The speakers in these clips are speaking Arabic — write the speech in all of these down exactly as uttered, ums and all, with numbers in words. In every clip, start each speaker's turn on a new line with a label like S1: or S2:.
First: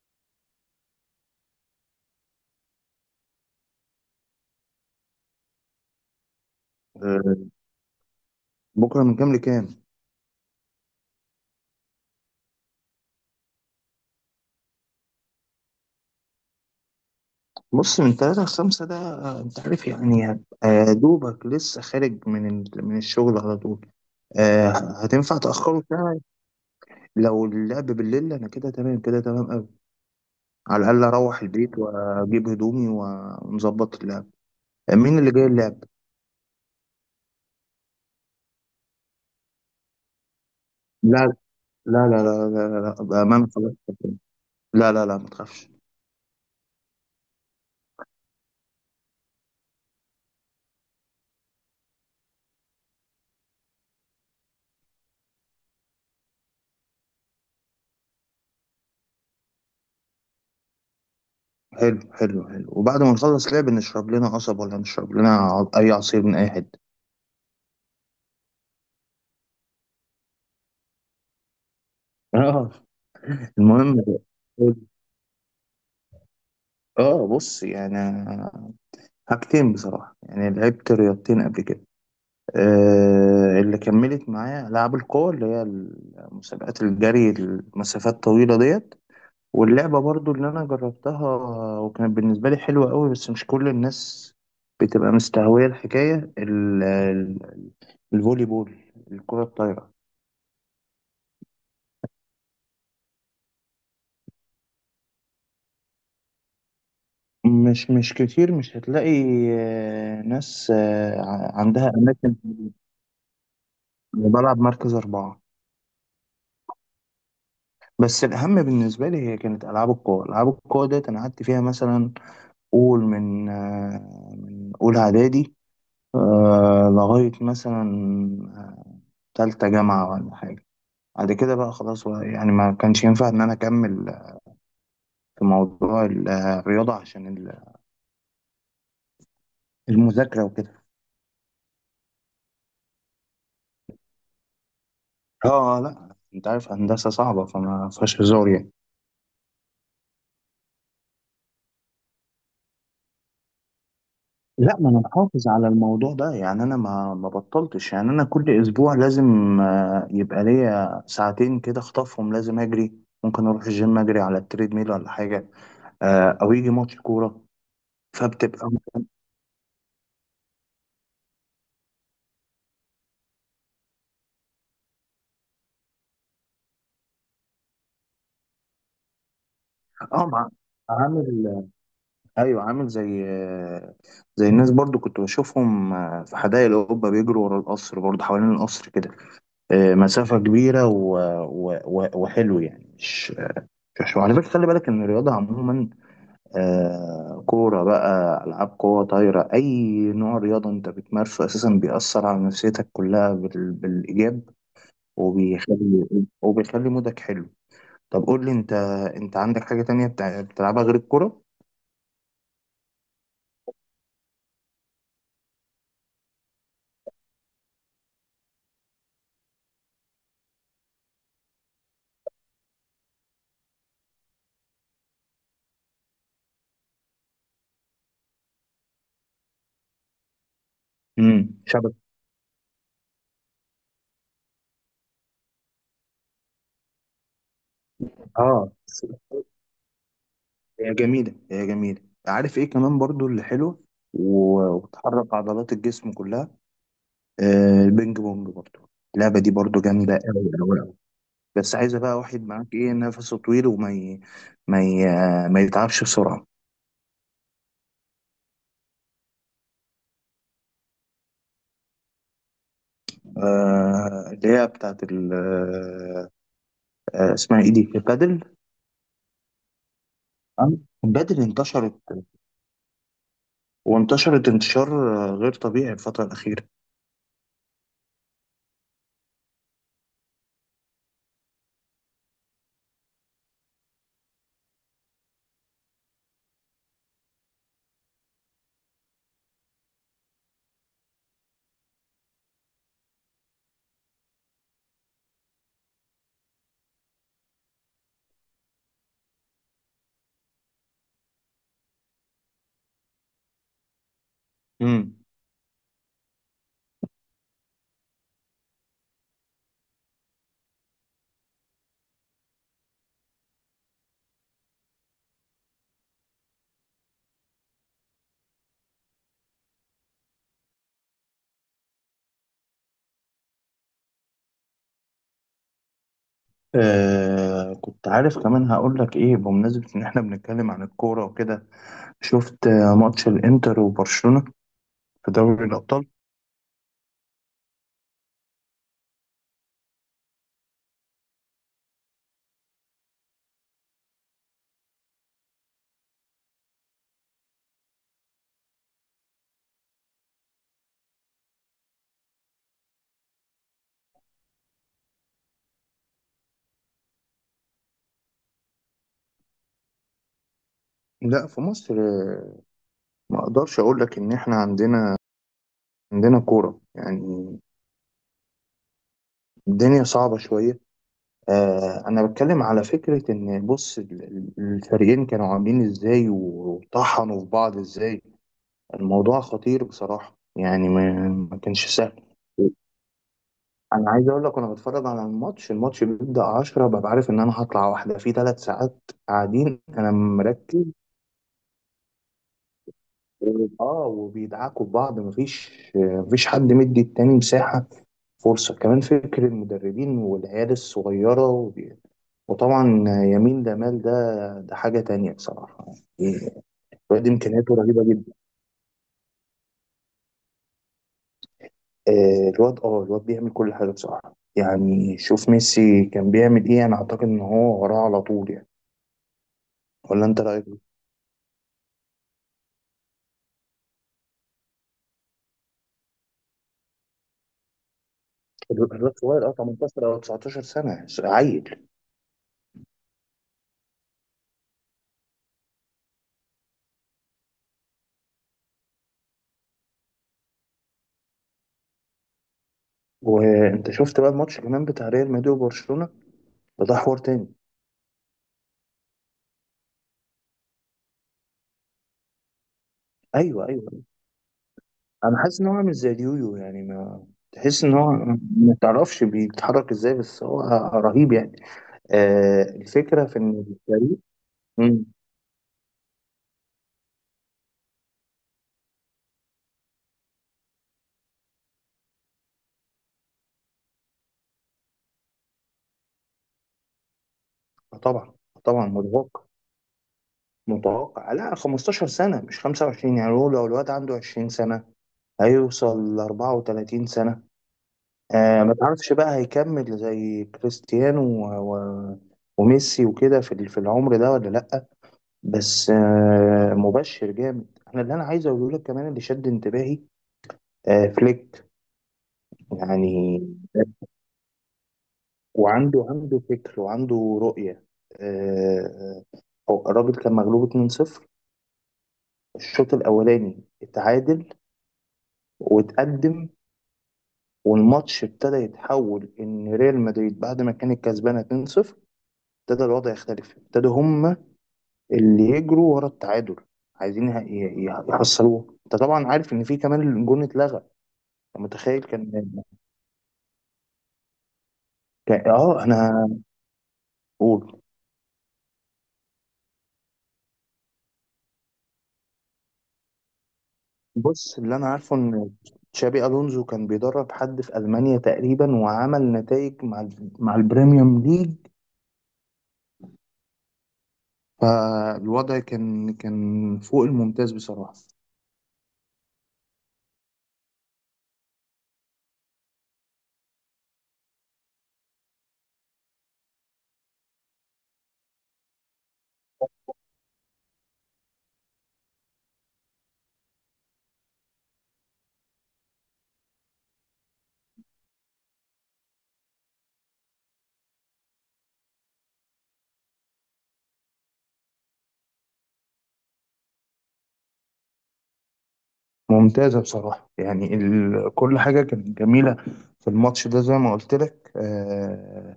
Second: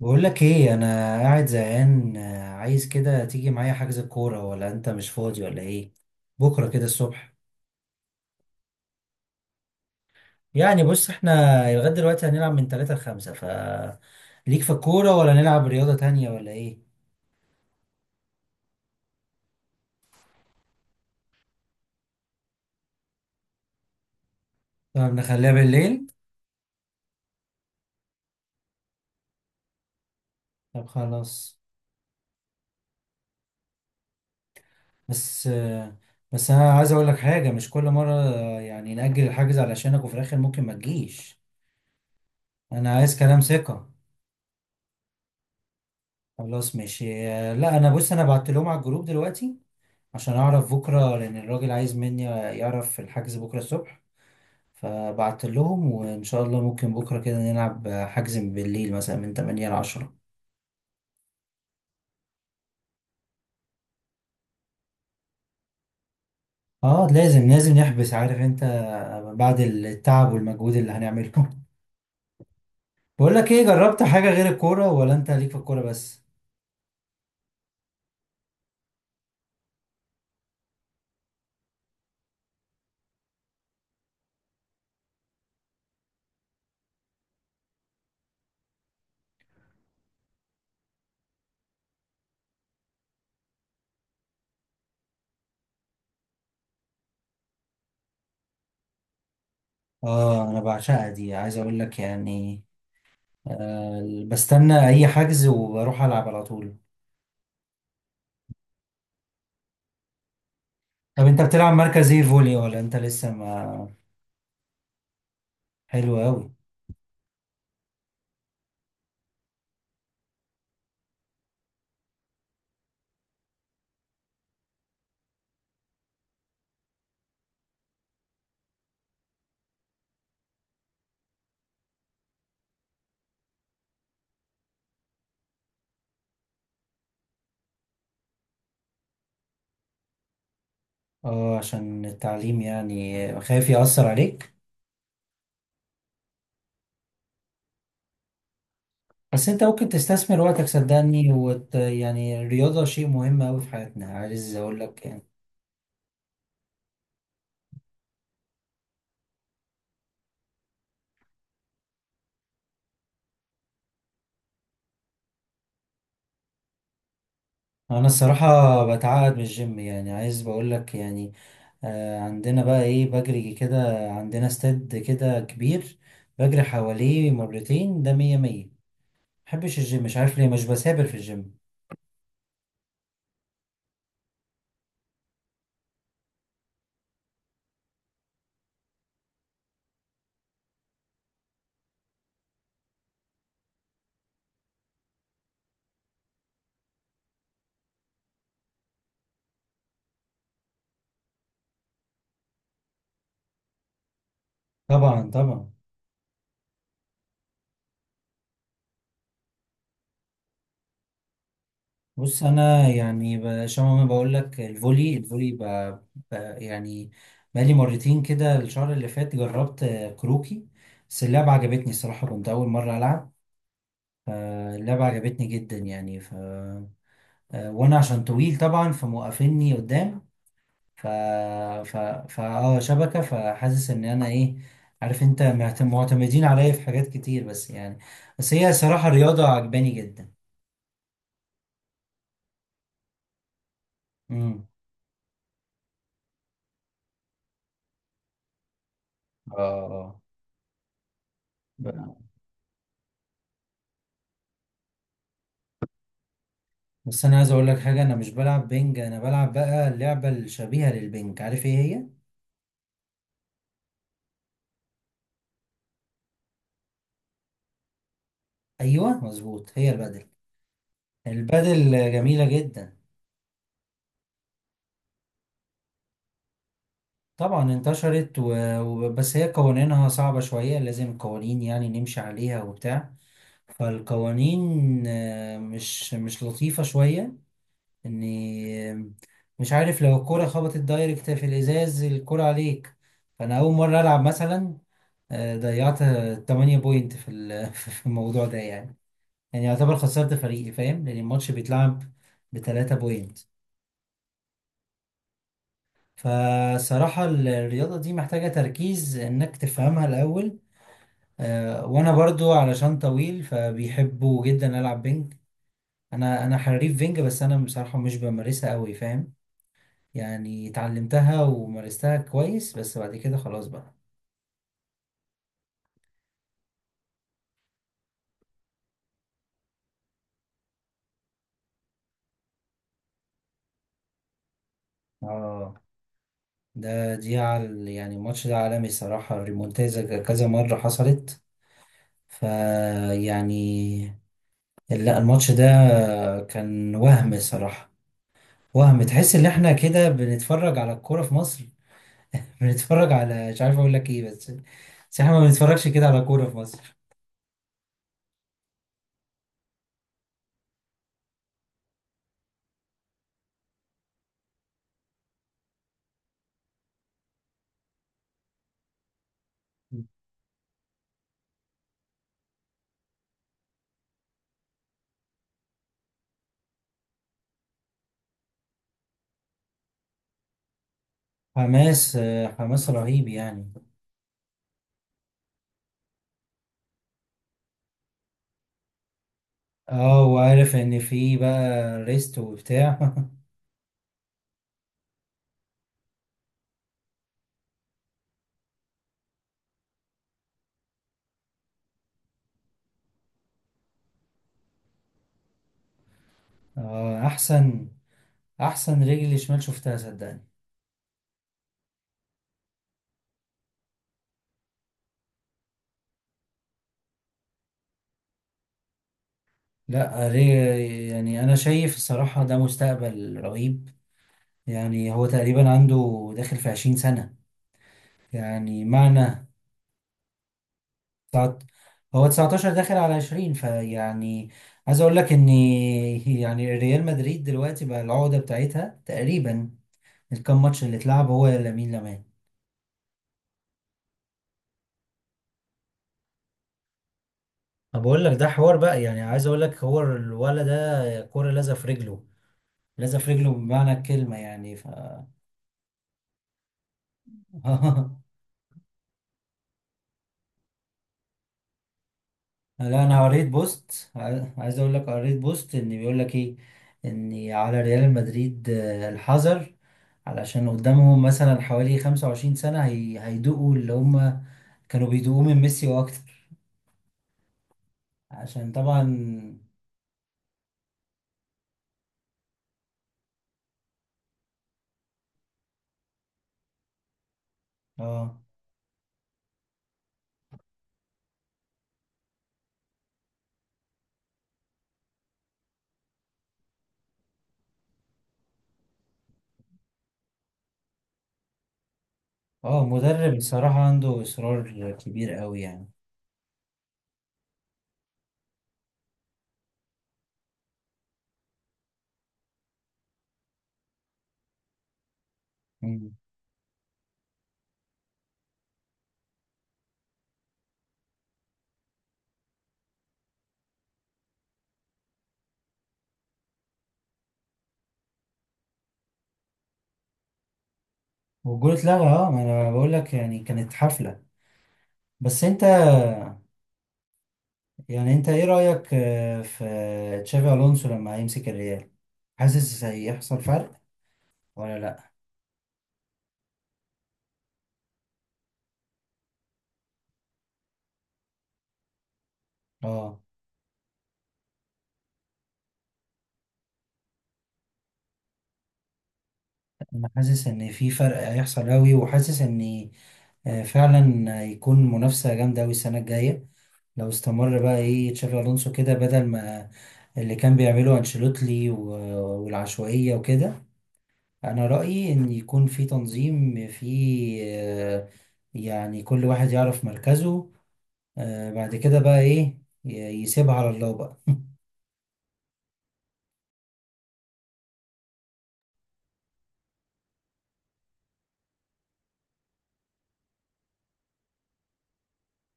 S1: بقول لك ايه. انا قاعد زهقان، آه، عايز كده تيجي معايا حجز الكوره، ولا انت مش فاضي ولا ايه؟ بكره كده الصبح.
S2: آه، بكرة من كام لكام؟
S1: يعني بص، احنا لغايه دلوقتي هنلعب من ثلاثة ل خمسة. ف ليك في الكوره، ولا نلعب رياضه تانية ولا ايه؟
S2: بص من تلاتة لخمسة ده، آه، أنت عارف يعني هبقى دوبك لسه خارج من ال- من الشغل على طول. آه،
S1: طب
S2: هتنفع
S1: نخليها
S2: تأخره
S1: بالليل.
S2: ساعة. لو اللعب بالليل أنا كده تمام، كده تمام أوي. على
S1: طب
S2: الأقل أروح
S1: خلاص.
S2: البيت وأجيب هدومي ونظبط اللعب. آه، مين اللي جاي
S1: بس
S2: اللعب؟
S1: آه، بس انا عايز اقول لك حاجه، مش كل مره آه، يعني نأجل الحجز علشانك وفي الاخر ممكن ما
S2: لا
S1: تجيش.
S2: لا لا لا لا لا
S1: انا
S2: لا،
S1: عايز كلام
S2: بأمانة خلاص.
S1: ثقه.
S2: لا لا لا، ما تخافش.
S1: خلاص ماشي. آه، لا انا بص، انا بعت لهم على الجروب دلوقتي عشان اعرف بكره، لان الراجل عايز مني يعرف الحجز بكره الصبح. فبعت لهم، وان شاء الله ممكن بكره كده نلعب حجز من بالليل، مثلا من ثمانية ل عشرة.
S2: حلو حلو حلو، وبعد ما نخلص لعب نشرب لنا قصب ولا نشرب لنا ع- أي عصير من أي حتة.
S1: اه لازم لازم نحبس، عارف انت، بعد التعب والمجهود اللي هنعمله
S2: اه.
S1: بقول لك ايه،
S2: المهم،
S1: جربت حاجه غير الكوره ولا انت ليك في الكوره بس؟
S2: اه بص يعني، حاجتين بصراحة، يعني لعبت رياضتين قبل كده. آه اللي كملت معايا ألعاب القوة، اللي هي مسابقات الجري المسافات طويلة ديت، واللعبة برضو اللي أنا جربتها، وكانت بالنسبة لي حلوة قوي، بس مش كل الناس بتبقى مستهوية الحكاية ال- ال-، الفولي بول، الكرة الطايرة.
S1: اه انا بعشقها دي، عايز اقول لك يعني. آه بستنى اي حجز وبروح العب على طول.
S2: مش مش كتير، مش هتلاقي آه، ناس آه،
S1: طب انت
S2: ع-
S1: بتلعب
S2: عندها
S1: مركز ايه،
S2: أماكن.
S1: فولي ولا انت لسه ما...
S2: أنا بلعب مركز أربعة.
S1: حلو قوي.
S2: بس الأهم بالنسبة لي هي كانت ألعاب القوى. ألعاب القوى ديت أنا قعدت فيها مثلا، قول من آه، من أولى إعدادي، آه، لغاية مثلا آه، تالتة جامعة ولا حاجة. بعد كده بقى خلاص بقى، يعني ما كانش ينفع إن أنا أكمل في موضوع ال- آه، الرياضة عشان ال- المذاكرة وكده.
S1: اه عشان التعليم، يعني خايف يأثر عليك.
S2: آه آه، لأ، أنت عارف هندسة صعبة، فما فيهاش هزار يعني.
S1: بس انت ممكن تستثمر وقتك، صدقني، وت... يعني الرياضة شيء مهم أوي في حياتنا، عايز
S2: لا،
S1: أقول
S2: ما انا
S1: لك يعني.
S2: محافظ على الموضوع ده يعني. انا ما ما بطلتش يعني. انا كل اسبوع لازم آه، يبقى ليا ساعتين كده اخطفهم، لازم اجري. ممكن اروح الجيم اجري على التريد ميل ولا حاجه، آه، او يجي ماتش كوره.
S1: أنا الصراحة
S2: فبتبقى،
S1: بتعقد من الجيم، يعني عايز بقول لك يعني. آه عندنا بقى إيه، بجري كده. عندنا استاد كده كبير بجري حواليه مرتين، ده مية مية. محبش الجيم، مش
S2: اه،
S1: عارف ليه
S2: مع-
S1: مش بسافر في الجيم.
S2: عامل، ايوه عامل زي آه، زي الناس. برضو كنت بشوفهم آه، في حدائق الاوروبا بيجروا ورا القصر، برضو حوالين القصر كده، آه، مسافه كبيره و... و... و... وحلو يعني. مش مش وعلى فكره، خلي بالك ان الرياضه عموما، آه كورة بقى، ألعاب قوة، طايرة، أي نوع رياضة أنت بتمارسه أساسا بيأثر على نفسيتك كلها بال... بالإيجاب،
S1: طبعا طبعا.
S2: وبيخلي وبيخلي مودك حلو. طب قول لي أنت، أنت عندك حاجة تانية بتع- بتلعبها غير الكورة؟
S1: بص انا يعني ب- شبه ما بقول لك، الفولي الفولي ب... ب... يعني بقالي مرتين كده الشهر اللي فات جربت آه، كروكي. بس اللعبة عجبتني الصراحة، كنت أول مرة ألعب، فاللعبة عجبتني جدا يعني. ف... آه، وأنا عشان طويل طبعا فموقفيني قدام. ف
S2: امم، شبكة.
S1: ف ف اه شبكة. فحاسس إن أنا إيه، عارف أنت معت- معتمدين عليا في حاجات كتير، بس يعني بس
S2: اه،
S1: هي صراحة رياضة عجباني جدا.
S2: هي جميلة، هي جميلة. عارف إيه كمان برضو اللي حلو،
S1: امم.
S2: و- وبتحرك عضلات الجسم كلها. آه البينج بونج برضو، اللعبة دي برضو جامدة
S1: اه.
S2: أوي أوي. بس عايزه بقى
S1: آه.
S2: واحد معاك ايه، نفسه طويل وما ي... ما ي... ما يتعبش بسرعه.
S1: بس انا عايز اقول لك حاجه، انا مش بلعب بينج، انا بلعب بقى اللعبه الشبيهه للبينج، عارف ايه هي؟
S2: آه اللي هي بتاعت ال... آه اسمها ايه دي، البادل.
S1: ايوه مظبوط، هي البادل.
S2: آه، البادل انتشرت،
S1: البادل جميله جدا.
S2: وانتشرت انتشار آه، غير طبيعي الفتره الاخيره.
S1: طبعا انتشرت و... و- بس هي قوانينها صعبه شويه، لازم قوانين يعني نمشي عليها وبتاع. فالقوانين آه، مش مش لطيفة شوية. اني آه، مش عارف، لو الكرة خبطت دايركت في الازاز، الكرة عليك. فانا اول مرة العب مثلا آه، ضيعت ثمانية بوينت في ال- في الموضوع ده يعني. يعني يعتبر خسرت فريقي، فاهم، لان الماتش بيتلعب بتلاتة بوينت.
S2: امم.
S1: فصراحة الرياضة دي محتاجة تركيز انك تفهمها الاول. آه، وانا برضو علشان طويل فبيحبوا جدا العب بينج. انا انا حريف بينج، بس انا بصراحة مش بمارسها قوي فاهم. يعني اتعلمتها ومارستها كويس، بس بعد كده خلاص بقى.
S2: آه كنت عارف. كمان هقول لك ايه، بمناسبه ان احنا بنتكلم عن الكوره وكده، شفت آه، ماتش الانتر وبرشلونه في دوري
S1: اه
S2: الابطال؟
S1: ده دي عال، يعني الماتش ده عالمي الصراحة، ريمونتازا كذا مرة حصلت فيعني. لا الماتش ده كان وهم صراحة، وهم، تحس ان احنا كده بنتفرج على الكورة في مصر بنتفرج على، مش عارف اقول لك ايه، بس بس احنا ما بنتفرجش كده على كورة في مصر.
S2: لا في مصر آه، ما اقدرش اقول لك ان احنا عندنا عندنا كوره يعني. الدنيا صعبة شوية. آه أنا بتكلم على فكرة إن بص ال- ال- الفريقين كانوا عاملين إزاي وطحنوا في بعض إزاي. الموضوع خطير بصراحة، يعني ما, ما كانش
S1: حماس
S2: سهل.
S1: آه، حماس رهيب يعني.
S2: أنا عايز أقول لك، أنا بتفرج على الماتش، الماتش بيبدأ عشرة، ببقى عارف إن أنا هطلع واحدة في ثلاث ساعات قاعدين، أنا
S1: اه وعارف
S2: مركز.
S1: ان في بقى ريست وبتاع
S2: و- آه وبيدعكوا في بعض، مفيش مفيش حد مدي التاني مساحة، فرصة كمان. فكر المدربين والعيال الصغيرة، وطبعا يمين جمال ده، ده حاجة تانية بصراحة يعني.
S1: اه
S2: الواد إمكانياته
S1: احسن.
S2: رهيبة جدا.
S1: احسن رجل شمال، شفتها صدقني.
S2: آه، الواد، اه الواد بيعمل كل حاجة بصراحة يعني. شوف ميسي كان بيعمل ايه، أنا أعتقد إن هو وراه على طول يعني. ولا
S1: لا
S2: أنت رأيك إيه؟
S1: ري- يعني انا شايف الصراحة ده مستقبل رهيب. يعني هو تقريبا عنده داخل في عشرين سنة، يعني
S2: الواد
S1: معنى
S2: صغير، اه تمنتاشر أو 19 سنة،
S1: تسعة-
S2: عيل.
S1: هو تسعة عشر داخل على عشرين، فيعني عايز اقول لك ان، يعني ريال مدريد دلوقتي بقى العقدة بتاعتها تقريبا الكام ماتش اللي اتلعب هو لامين يامال.
S2: وأنت شفت بقى الماتش كمان بتاع ريال مدريد وبرشلونة، ده حوار تاني.
S1: انا بقول لك ده حوار بقى، يعني عايز اقول لك، هو الولد ده كورة لازقة في رجله، لازقة في رجله
S2: أيوه
S1: بمعنى
S2: أيوه.
S1: الكلمة يعني. ف
S2: أنا حاسس إن هو عامل زي اليويو يعني. ما تحس إن هو، ما تعرفش بيتحرك إزاي، بس هو رهيب يعني. آه
S1: لا انا
S2: الفكرة في
S1: قريت
S2: إن
S1: بوست،
S2: الفريق.
S1: عاي- عايز اقول
S2: مم.
S1: لك قريت بوست ان بيقول لك ايه، ان على ريال مدريد آه، الحذر، علشان قدامهم مثلا حوالي خمسة وعشرين سنة هي... هيدوقوا اللي هم كانوا بيدوقوه من ميسي واكتر،
S2: آه طبعا، آه
S1: عشان
S2: طبعا
S1: طبعا
S2: متوقع. متوقع لا 15 سنة مش خمسة وعشرين يعني. هو لو الواد عنده 20 سنة، هيوصل ل 34 سنة.
S1: اه.
S2: آه ما تعرفش بقى هيكمل زي كريستيانو و... و... وميسي وكده في ال- في العمر ده ولا لأ. بس آه مبشر جامد. أنا اللي أنا عايز أقوله لك كمان اللي شد انتباهي آه فليك
S1: اه مدرب
S2: يعني.
S1: الصراحة عنده اصرار كبير قوي يعني.
S2: وعنده عنده فكر وعنده رؤية. آه، هو الراجل كان مغلوب اتنين صفر، الشوط الأولاني اتعادل
S1: مم.
S2: واتقدم. والماتش ابتدى يتحول، إن ريال مدريد بعد ما كانت كسبانة اتنين صفر، ابتدى الوضع يختلف. ابتدوا هم اللي يجروا ورا التعادل، عايزين يه- يه- يحصلوه. انت طبعا عارف ان في كمان الجون اتلغى. أنت
S1: والجول
S2: متخيل؟
S1: اتلغى، اه
S2: كان
S1: ما انا بقول لك يعني كانت حفلة. بس
S2: كان-
S1: انت
S2: اه انا قول.
S1: يعني، انت ايه رأيك آه، في تشافي الونسو لما هيمسك الريال؟ حاسس هيحصل فرق
S2: بص اللي
S1: ولا
S2: انا
S1: لا؟
S2: عارفه ان تشابي الونزو كان بيدرب حد في المانيا تقريبا، وعمل نتائج مع ال- مع البريميوم ليج.
S1: اه
S2: فالوضع كان، كان فوق الممتاز بصراحه.
S1: انا حاسس ان في فرق هيحصل قوي، وحاسس ان آه، فعلا هيكون منافسه جامده قوي السنه الجايه لو استمر بقى ايه تشافي الونسو كده بدل ما اللي كان بيعمله انشيلوتي و- والعشوائيه وكده. انا رايي ان يكون في تنظيم، في آه، يعني كل واحد يعرف مركزه. آه، بعد كده بقى ايه ي- يسيبها على الله بقى.
S2: ممتازه بصراحه يعني. ال... كل حاجه كانت جميله في الماتش ده. زي ما قلت لك، آه...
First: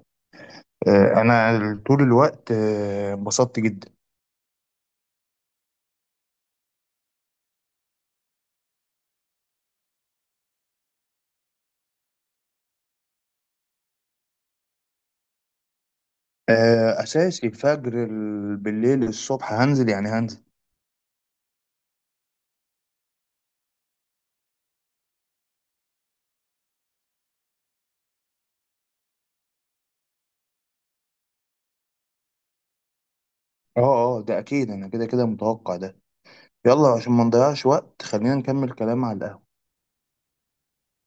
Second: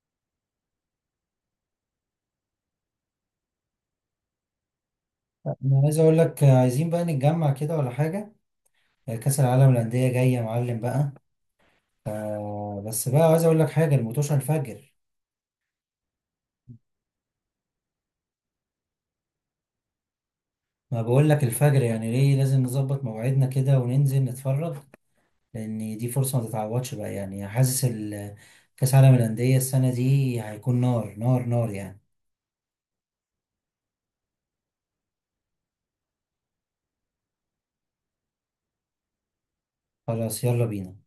S2: آه... انا طول الوقت آه، انبسطت جدا.
S1: انا عايز اقول لك آه، عايزين بقى نتجمع كده ولا حاجه. آه، كأس العالم للأندية جاية يا معلم بقى. آه بس بقى عايز اقول لك حاجه، الموتوشه الفجر.
S2: آه... اساسي الفجر، ال- بالليل الصبح هنزل يعني، هنزل.
S1: ما بقول لك الفجر، يعني ليه لازم نظبط مواعيدنا كده وننزل نتفرج، لان دي فرصه ما تتعوضش بقى. يعني حاسس ال- كاس عالم الانديه السنه دي هيكون نار نار نار يعني.
S2: اه اه، ده اكيد، انا كده كده متوقع ده. يلا عشان ما نضيعش وقت، خلينا نكمل كلام على القهوة.
S1: خلاص يلا بينا.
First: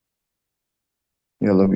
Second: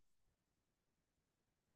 S2: يلا بينا.